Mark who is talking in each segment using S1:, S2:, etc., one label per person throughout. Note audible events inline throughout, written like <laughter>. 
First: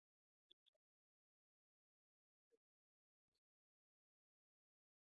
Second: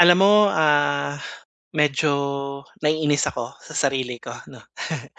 S1: Alam mo, medyo naiinis ako sa sarili ko 'no. <laughs>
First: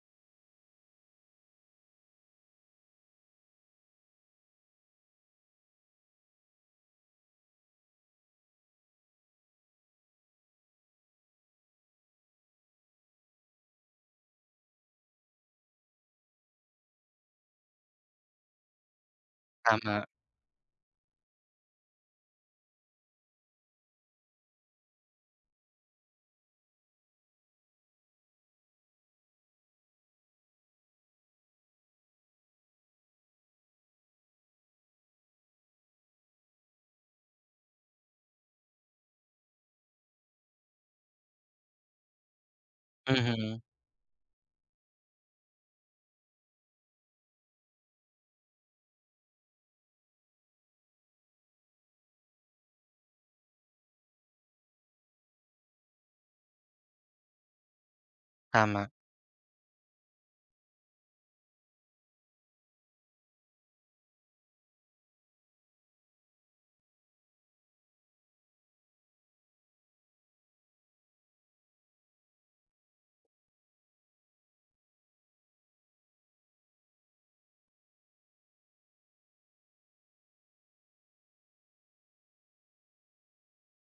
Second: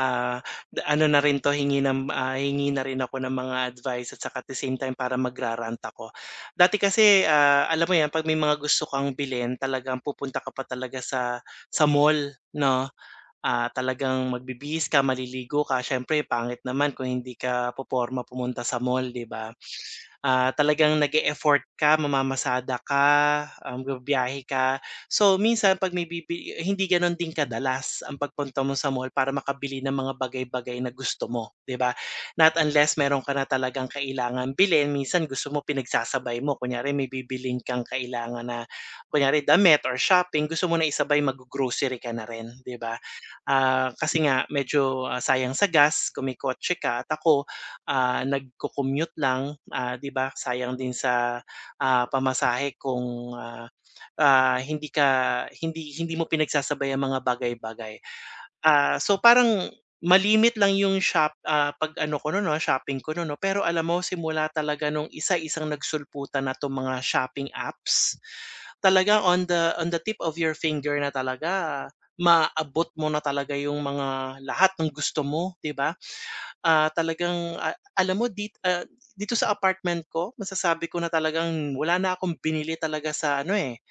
S1: Ah, da ano na rin 'to hingi ng, hingi na rin ako ng mga advice at saka at the same time para magra-rant ako. Dati kasi, alam mo 'yan 'pag may mga gusto kang bilhin talagang pupunta ka pa talaga sa mall 'no, talagang magbibihis ka, maliligo ka, siyempre pangit naman kung hindi ka poporma pumunta sa mall, 'di ba?
S2: Tama,
S1: Talagang nag-e-effort ka, mamamasada ka, bibiyahe ka. So, minsan 'pag may hindi gano'n din kadalas ang pagpunta mo sa mall para makabili ng mga bagay-bagay na gusto mo, 'di ba? Not unless meron ka na talagang kailangan bilhin, minsan gusto mo pinagsasabay mo. Kunyari may bibilhin kang kailangan na kunyari damit or shopping, gusto mo na isabay mag-grocery ka na rin, 'di ba?
S2: mhm,
S1: Kasi nga medyo, sayang sa gas kung may kotse ka at ako, nagco-commute lang, 'di ba sayang din sa, pamasahe kung, hindi ka hindi hindi mo pinagsasabay ang mga bagay-bagay.
S2: tama,
S1: So parang malimit lang yung pag-ano ko nun 'no, shopping ko nun 'no, pero alam mo simula talaga nung isa-isang nagsulputan na 'tong mga shopping apps. Talagang on the tip of your finger na talaga maabot mo na talaga yung mga lahat ng gusto mo, 'di ba? Talagang alam mo dito sa apartment ko masasabi ko na talagang wala na akong binili talaga sa ano, eh,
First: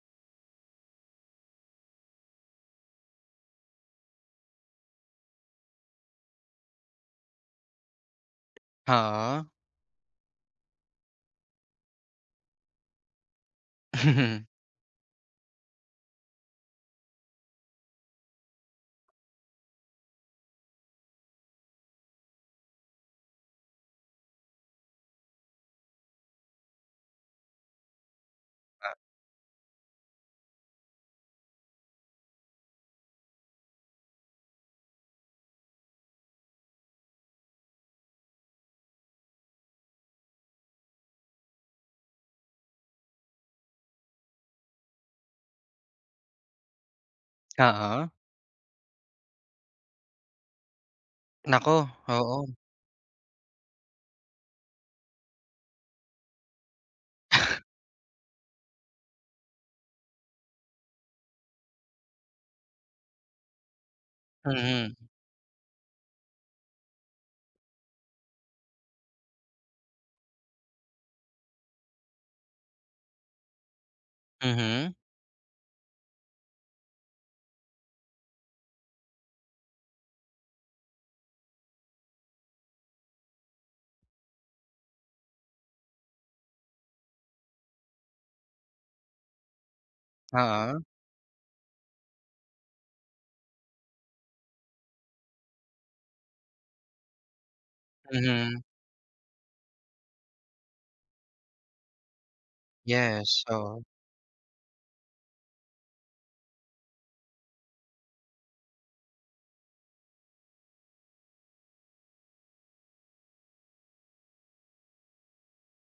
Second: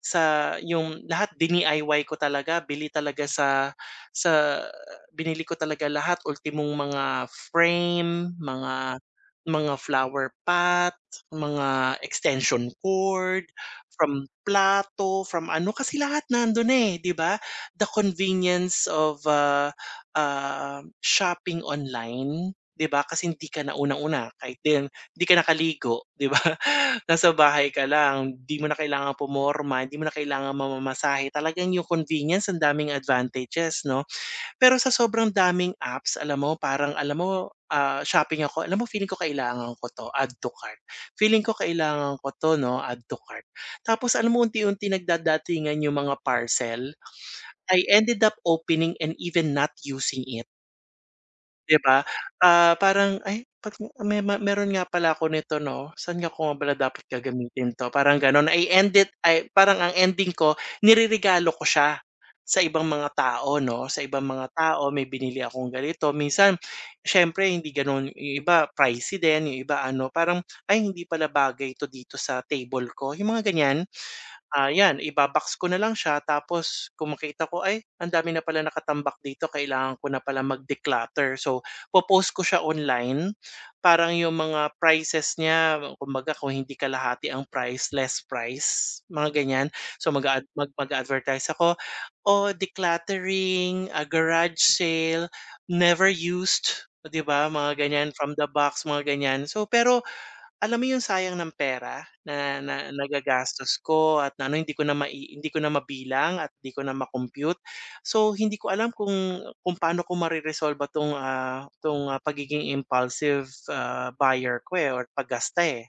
S1: yung lahat dini-IY ko talaga, bili talaga sa sa binili ko talaga lahat, ultimong mga frame,
S2: oo,
S1: mga flower pot, mga extension cord, from
S2: <laughs>
S1: plato, from ano, kasi lahat nandun eh, 'di ba? The convenience of, shopping online, 'di ba? Kasi hindi ka na unang-una kahit din hindi ka nakaligo, 'di ba? Nasa bahay ka lang, 'di mo na kailangang pumorma, di mo na kailangan mamamasahe, talagang yung convenience ang daming advantages 'no. Pero sa sobrang daming apps alam mo parang alam mo, shopping ako, alam mo feeling ko kailangan ko 'to, add to cart. Feeling ko kailangan ko 'to 'no, add to cart. Tapos alam mo unti-unti nagdadatingan yung mga parcel, I
S2: oo,
S1: ended up opening and even not using it.
S2: naku,
S1: 'Di ba?
S2: oo,
S1: Parang, "Ay ba't may meron nga pala ako nito 'no, saan nga ko nga pala dapat gagamitin 'to?" Parang gano'n. I-end it ay parang ang ending ko nireregalo ko siya sa ibang mga tao 'no, sa ibang mga tao.
S2: mhm,
S1: May binili akong ganito, minsan siyempre hindi gano'n, yung iba pricey din, yung iba ano, parang, "Ay hindi pala bagay 'to dito sa table ko." Yung mga ganyan.
S2: mhm,
S1: 'Yan iba ko na lang siya tapos kung makita ko, "Ay ang dami na pala nakatambak dito kailangan ko na pala mag-declutter." So, po ko siya online, parang yung mga prices niya kumbaga kung hindi kalahati ang price, less price, mga ganyan. So, mag-a mag mag
S2: oo,
S1: mag advertise ako, O decluttering, a garage sale, never used." Oh, 'di ba mga ganyan, from the
S2: mhm,
S1: box, mga ganyan. So, pero alam mo yung sayang ng pera na na
S2: yes,
S1: nagagastos
S2: oo.
S1: ko at na ano hindi ko na hindi ko na mabilang at hindi ko na ma-compute. So hindi ko alam kung paano ko mareresolba 'tong, 'tong, pagiging impulsive, buyer ko, eh, or paggasta, eh.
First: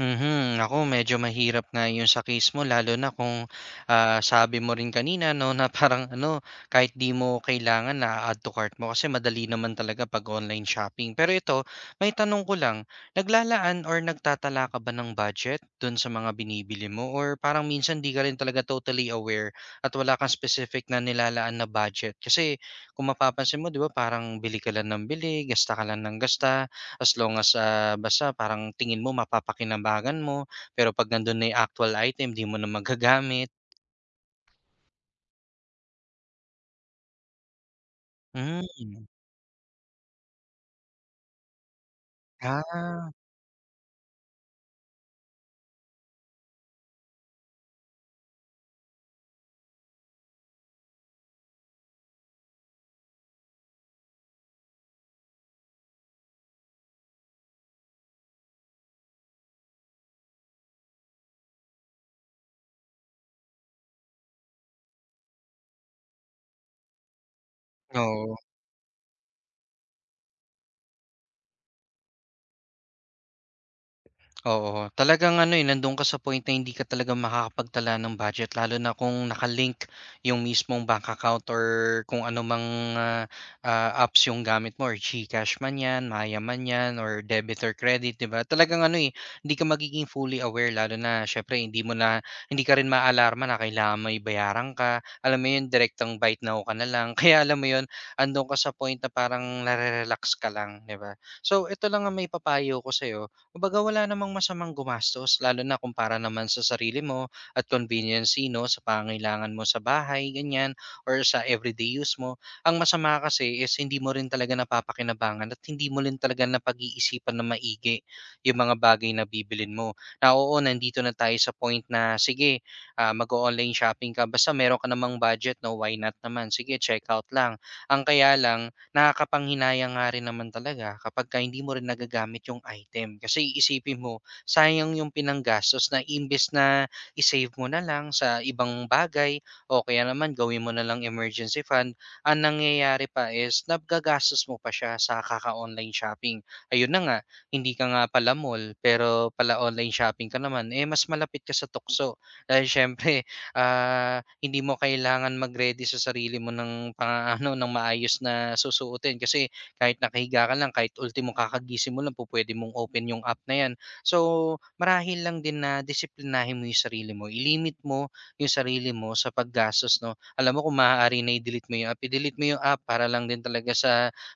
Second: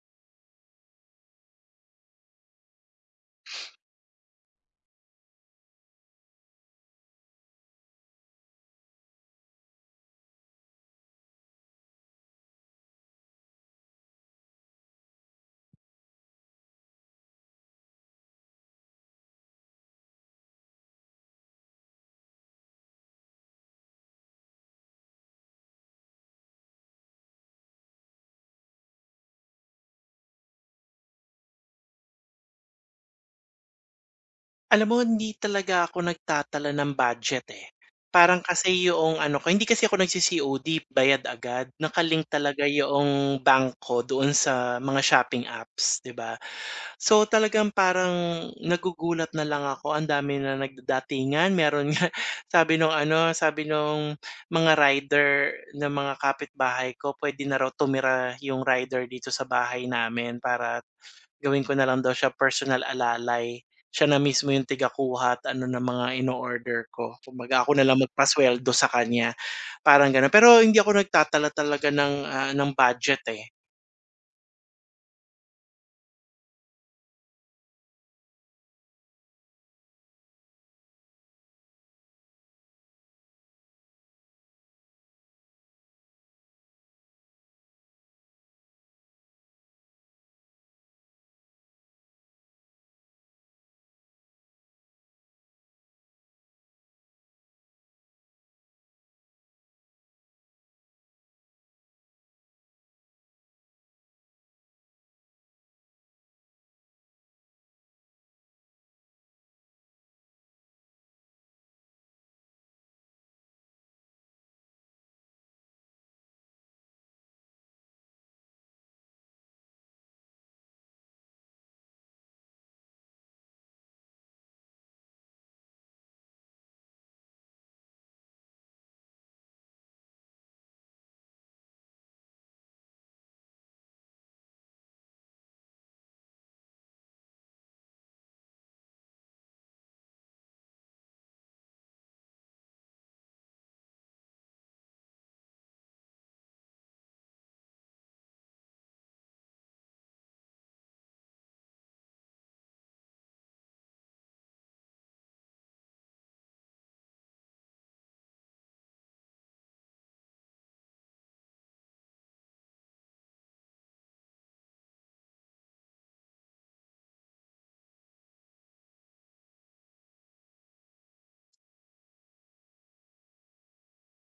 S2: Mhm, ako medyo mahirap nga 'yun sa case mo lalo na kung, sabi mo rin kanina 'no na parang ano, kahit 'di mo kailangan na-a-add to cart mo kasi madali naman talaga 'pag online shopping. Pero ito, maitanong ko lang, naglalaan or nagtatala ka ba ng budget dun sa mga binibili mo or parang minsan 'di ka rin talaga totally aware at wala kang specific na nilalaan na budget? Kasi kung mapapansin mo 'di ba parang bili ka lang ng bili, gasta ka lang ng gasta. As long as, basta parang tingin mo mapapakinabangan mo, pero 'pag nandun na yung actual item 'di mo na magagamit.
S1: Alam mo hindi talaga ako nagtatala ng budget, eh. Parang kasi
S2: Hmm,
S1: yoong ano ko hindi kasi ako nagci-COD bayad agad, naka-link talaga
S2: ah,
S1: yoong bank ko doon sa mga shopping apps, 'di ba? So, talagang parang nagugulat na lang ako, ang dami na nagdadatingan, meron nga <laughs> sabi nung ano, sabi nung mga rider ng mga kapitbahay ko, puwede na raw tumira yung rider dito sa bahay namin para gawin ko na lang daw siya personal alalay. Siya na mismo yung tagakuha at ano na mga ino-order ko. Kumbaga ako na lang
S2: oo.
S1: magpasuweldo sa kanya, parang gano'n. Pero hindi ako nagtatala talaga ng, ng budget, eh.
S2: Oo, talagang ano, eh, nando'n ka sa point na hindi ka talaga makakapagtala ng budget lalo na kung nakalink yung mismong bank account or kung ano mang, ah, apps yung gamit mo or GCash man 'yan, Maya man 'yan or debit or credit, 'di ba? Talagang ano, eh, hindi ka magiging fully aware lalo na syempre hindi ka rin maaalarma na kailangan may bayaran ka. Alam mo 'yun, direktang bite Now ka na lang. <laughs> Kaya alam mo 'yun, ando'n ka sa point na parang nare-relax ka lang, 'di ba? So, ito lang ang may papayo ko sa'yo, kumbaga wala namang masamang gumastos lalo na kumpara naman sa sarili mo at convenience 'no, sa pangangailangan mo sa bahay ganyan or sa everyday use mo. Ang masama kasi is hindi mo rin talaga napapakinabangan at hindi mo rin talaga napag-iisipan na maigi yung mga bagay na bibilin mo. Na oo, nandito na tayo sa point na sige, mag online shopping ka basta meron ka namang budget 'no, why not naman, sige checkout lang. Ang kaya lang nakakapanghinayang nga rin naman talaga kapagka hindi mo rin nagagamit yung item. Kasi iisipin mo, sayang yung pinanggastos na imbes na isave mo na lang sa ibang bagay o kaya naman gawin mo na lang emergency fund, ang nangyayari pa is nagagastos mo pa siya sa kaka-online shopping. Ayun na nga, hindi ka nga pala mall pero pala online shopping ka naman, eh mas malapit ka sa tukso. Dahil syempre, hindi mo kailangan mag-ready sa sarili mo ng pang-aano, <laughs> ng maayos na susuotin kasi kahit nakahiga ka lang, kahit ultimo kakagising mo lang pupuwede mong open yung app na 'yan. So, marahil lang din na disiplinahin mo yung sarili mo, ilimit mo yung sarili mo sa paggastos 'no. Alam mo kung maaari na i-delete mo yung app, i-delete mo yung app para lang din talaga sa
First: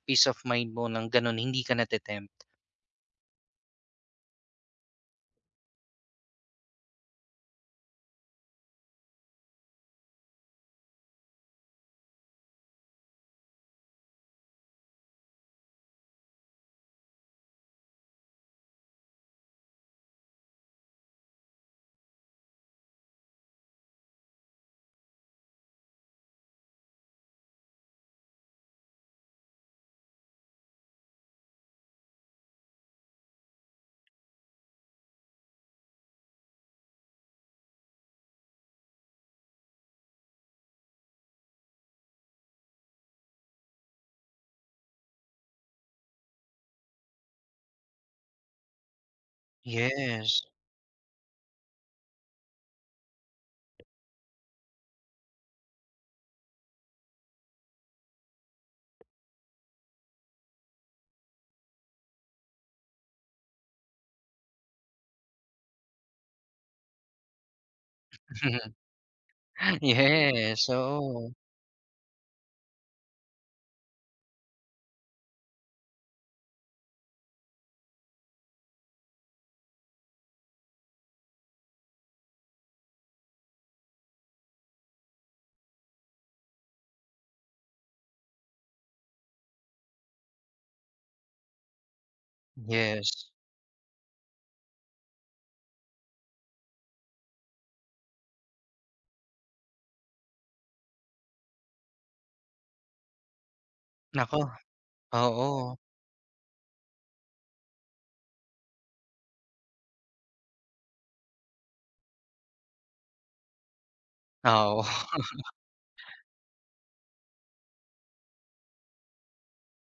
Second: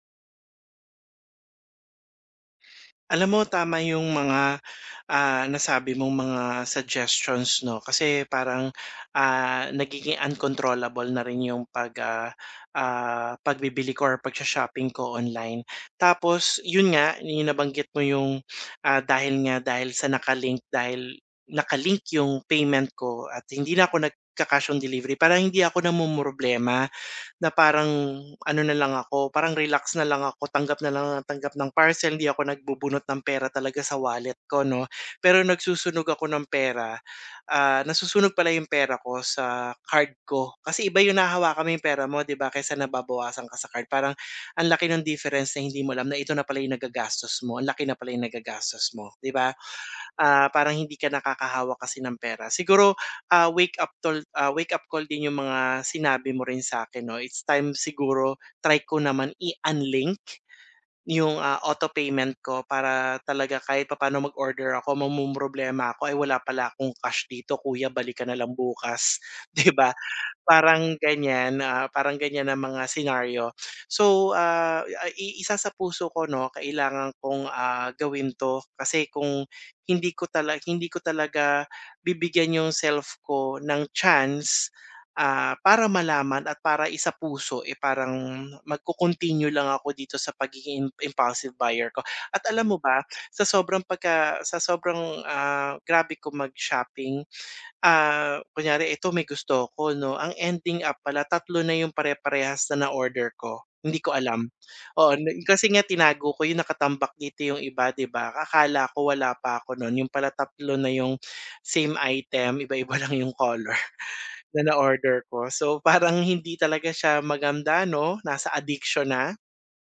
S2: peace of mind mo ng gano'n hindi ka nate-tempt.
S1: Alam mo tama yung mga nasabi mong mga suggestions 'no kasi parang, nagiging uncontrollable na rin yung pag, pagbibili ko or pagsho-shopping ko online. Tapos yun nga, yung nabanggit mo yung, dahil nga dahil sa nakalink dahil nakalink yung payment ko at hindi na ako nagka-cash on delivery parang hindi ako namomroblema. Na parang ano na lang ako, parang relax na lang ako, tanggap na lang ng tanggap ng parcel, hindi ako nagbubunot ng pera talaga sa wallet ko 'no. Pero nagsusunog ako ng pera, nasusunog pala yung pera ko sa card ko. Kasi iba yung nahahawakan mo yung pera mo 'di ba, kaysa nababawasan ka sa card. Parang ang laki ng difference na hindi mo alam na ito na pala yung nagagastos mo, ang laki na pala yung nagagastos mo, 'di ba?
S2: Yes.
S1: Parang hindi ka nakakahawak kasi ng pera. Siguro, wake up call din yung mga sinabi mo rin sa akin. 'No. It's time siguro try ko naman i-unlink yung, auto payment ko para talaga kahit papaano mag-order ako, mamomroblema ako, "Ay wala pala akong cash dito kuya balikan na lang
S2: <laughs>
S1: bukas." <laughs> 'Di ba?
S2: Yes,
S1: Parang
S2: oo.
S1: ganyan, parang ganyan ang mga senaryo. So, iisa sa puso ko 'no, kailangan kong, gawin 'to kasi kung hindi ko talaga bibigyan yung self ko ng chance, para malaman at para isa puso eh, parang magko-continue lang ako dito sa pagiging impulsive buyer ko. At alam mo ba,
S2: Yes.
S1: sa sobrang, grabe ko mag-shopping. Kunyari ito may gusto ko, 'no, ang ending up pala tatlo na yung pare-parehas na na-order ko, hindi ko
S2: Naku,
S1: alam. Oo, kasi
S2: oo.
S1: nga tinago ko yung nakatambak dito yung iba 'di ba, akala ko wala pa ako nun, yung pala tatlo na yung same item, iba-iba <laughs> lang yung color <laughs> na
S2: Oo.
S1: na-order
S2: <laughs>
S1: ko. So, parang hindi talaga siya maganda 'no, nasa addiction na.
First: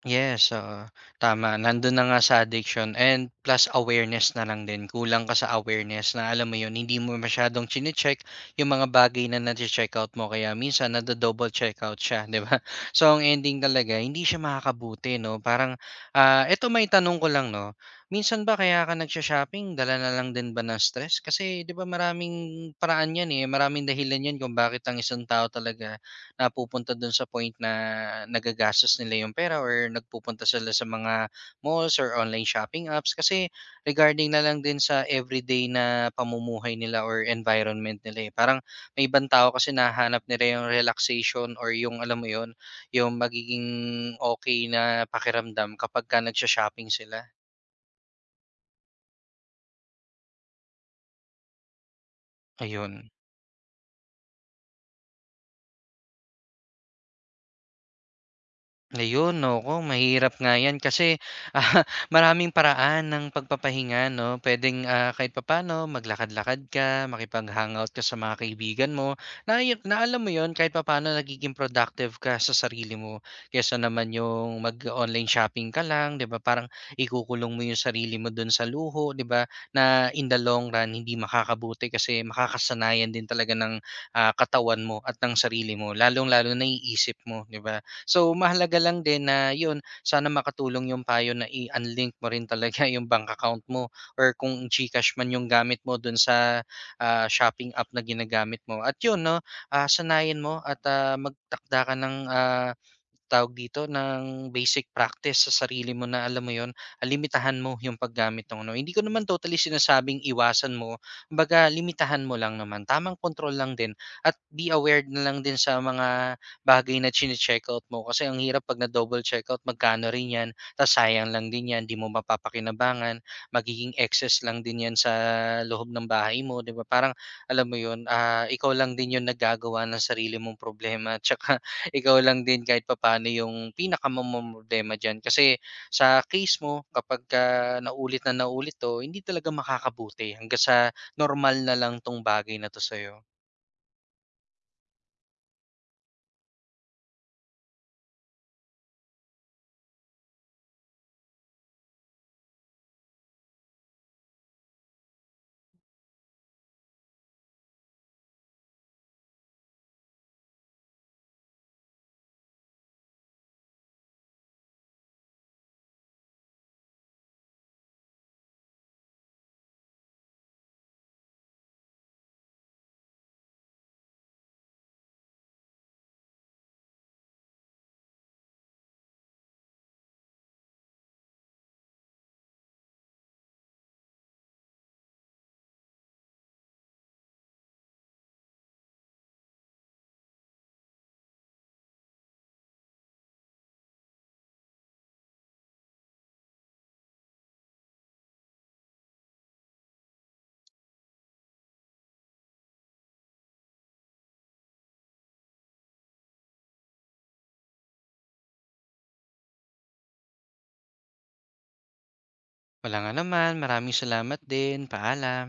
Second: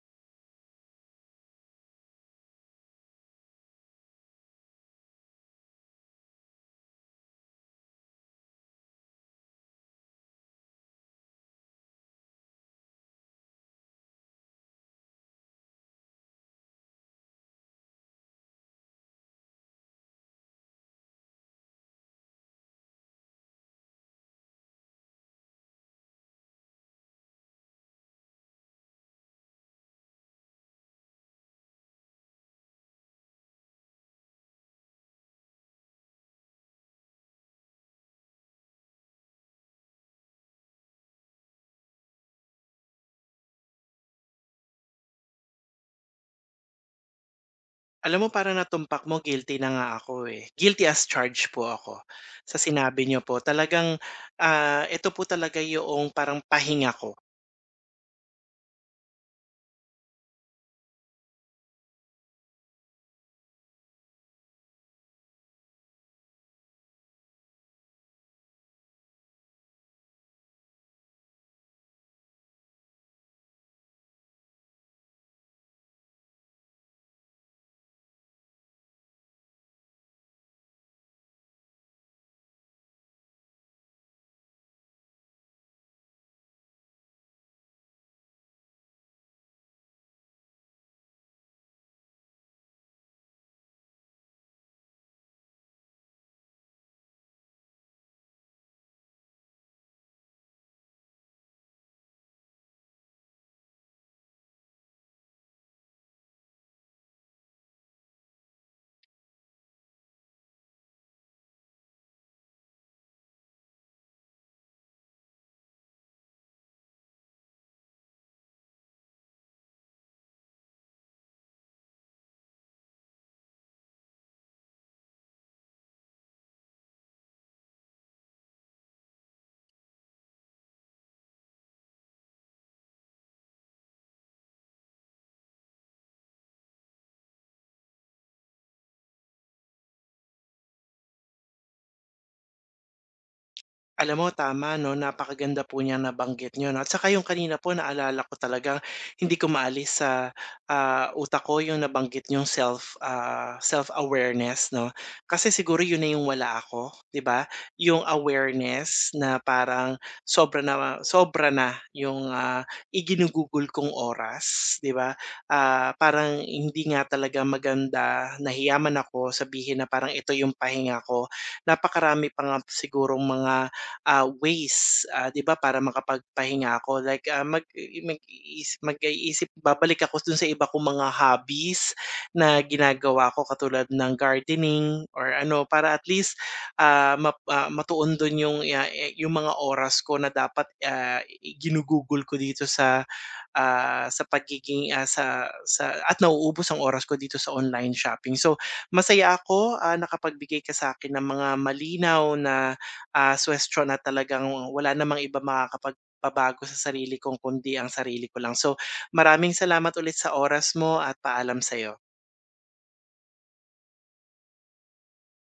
S2: Yes, oo, tama. Nandun na nga sa addiction and plus awareness na lang din. Kulang ka sa awareness na alam mo yun, hindi mo masyadong chine-check yung mga bagay na nache-check out mo kaya minsan nado-double check out siya, 'di ba? <laughs> So ang ending talaga hindi siya makakabuti 'no. Parang, eto may tanong ko lang 'no, minsan ba kaya ka nagsho-shopping dala na lang din ba ng stress? Kasi 'di ba maraming paraan 'yan, eh, maraming dahilan 'yan kung bakit ang isang tao talaga napupunta dun sa point na nagagastos nila yung pera or nagpupunta sila sa mga malls or online shopping apps. Kasi regarding na lang din sa everyday na pamumuhay nila or environment nila, eh. Parang may ibang tao kasi nahanap nila yung relaxation or yung alam mo yun, yung magiging okay na pakiramdam kapagka nagsho-shopping sila,
S1: Alam mo parang natumpak mo, guilty na nga ako, eh. Guilty as charged po ako sa sinabi
S2: ayun.
S1: niyo po. Talagang, ito po talaga yung parang pahinga ko.
S2: Ayun, naku, mahirap nga 'yan kasi, <laughs> maraming paraan ng pagpapahinga 'no. Puwedeng, kahit papaano maglakad-lakad ka, makipag-hangout ka sa mga kaibigan mo na na alam mo yon, kahit papaano nagiging productive ka sa sarili mo. Kaysa naman yung mag-online shopping ka lang, 'di ba, parang ikukulong mo yung sarili mo do'n sa luho, 'di ba, na in the long run hindi makakabuti kasi makakasanayan din talaga ng, katawan mo at ng sarili mo, lalong-lalo na iisip mo, 'di ba? So mahalaga lang din na 'yun, sana makatulong yung payo na i-unlink mo rin talaga <laughs> yung bank account mo or kung GCash man yung gamit mo dun sa, shopping app na ginagamit mo. At 'yun 'no, sanayin mo at, magtakda ka ng, tawag dito, ng basic practice sa sarili mo na alam mo yon, limitahan mo 'yung paggamit ng ano. Hindi ko naman totally sinasabing iwasan mo, kumbaga limitahan mo lang naman, tamang control lang din at be aware na lang din sa mga bagay na chine check out mo kasi ang hirap 'pag na-double check out magkano rin 'yan, ta's sayang lang din 'yan, 'di mo mapapakinabangan, magiging excess lang din 'yan sa loob ng bahay mo, 'di ba? Parang alam mo 'yun, ikaw lang din 'yung naggagawa ng sarili mong problema at tsaka ikaw lang din kahit papaano yung pinakamomroblema diyan. Kasi sa case mo kapagka naulit na naulit 'to, hindi talaga makakabuti hangga't sa normal na lang 'tong bagay na 'to sa'yo.
S1: Alam mo tama 'no, napakaganda po niyang nabanggit niyo 'no, at saka yung kanina po naalala ko talagang hindi ko maalis sa, utak ko yung nabanggit yung self, self-awareness 'no. Kasi siguro yun na yung wala ako, 'di ba? Yung awareness na parang sobra na yung, iginugugol kong oras, 'di ba? Parang hindi nga talaga maganda, nahiya man ako sabihin na parang ito yung pahinga ko. Napakarami pa nga sigurong mga ways, 'di ba, para makapagpahinga ako like, mag-iisip babalik ako dun sa iba kong mga hobbies na ginagawa ko katulad ng gardening or ano para at least, matuon dun yung, yung mga oras ko na dapat, ah, i ginugugol ko dito sa sa pagiging, sa at nauubos ang oras ko dito sa online shopping. So, masaya ako, nakapagbigay ka sa akin ng mga malinaw na, suwestiyon na talagang wala namang iba makakapagpabago sa sarili ko kundi ang sarili ko lang. So, maraming salamat ulit sa oras mo at paalam sa'yo.
S2: Walang naman, maraming salamat din. Paalam.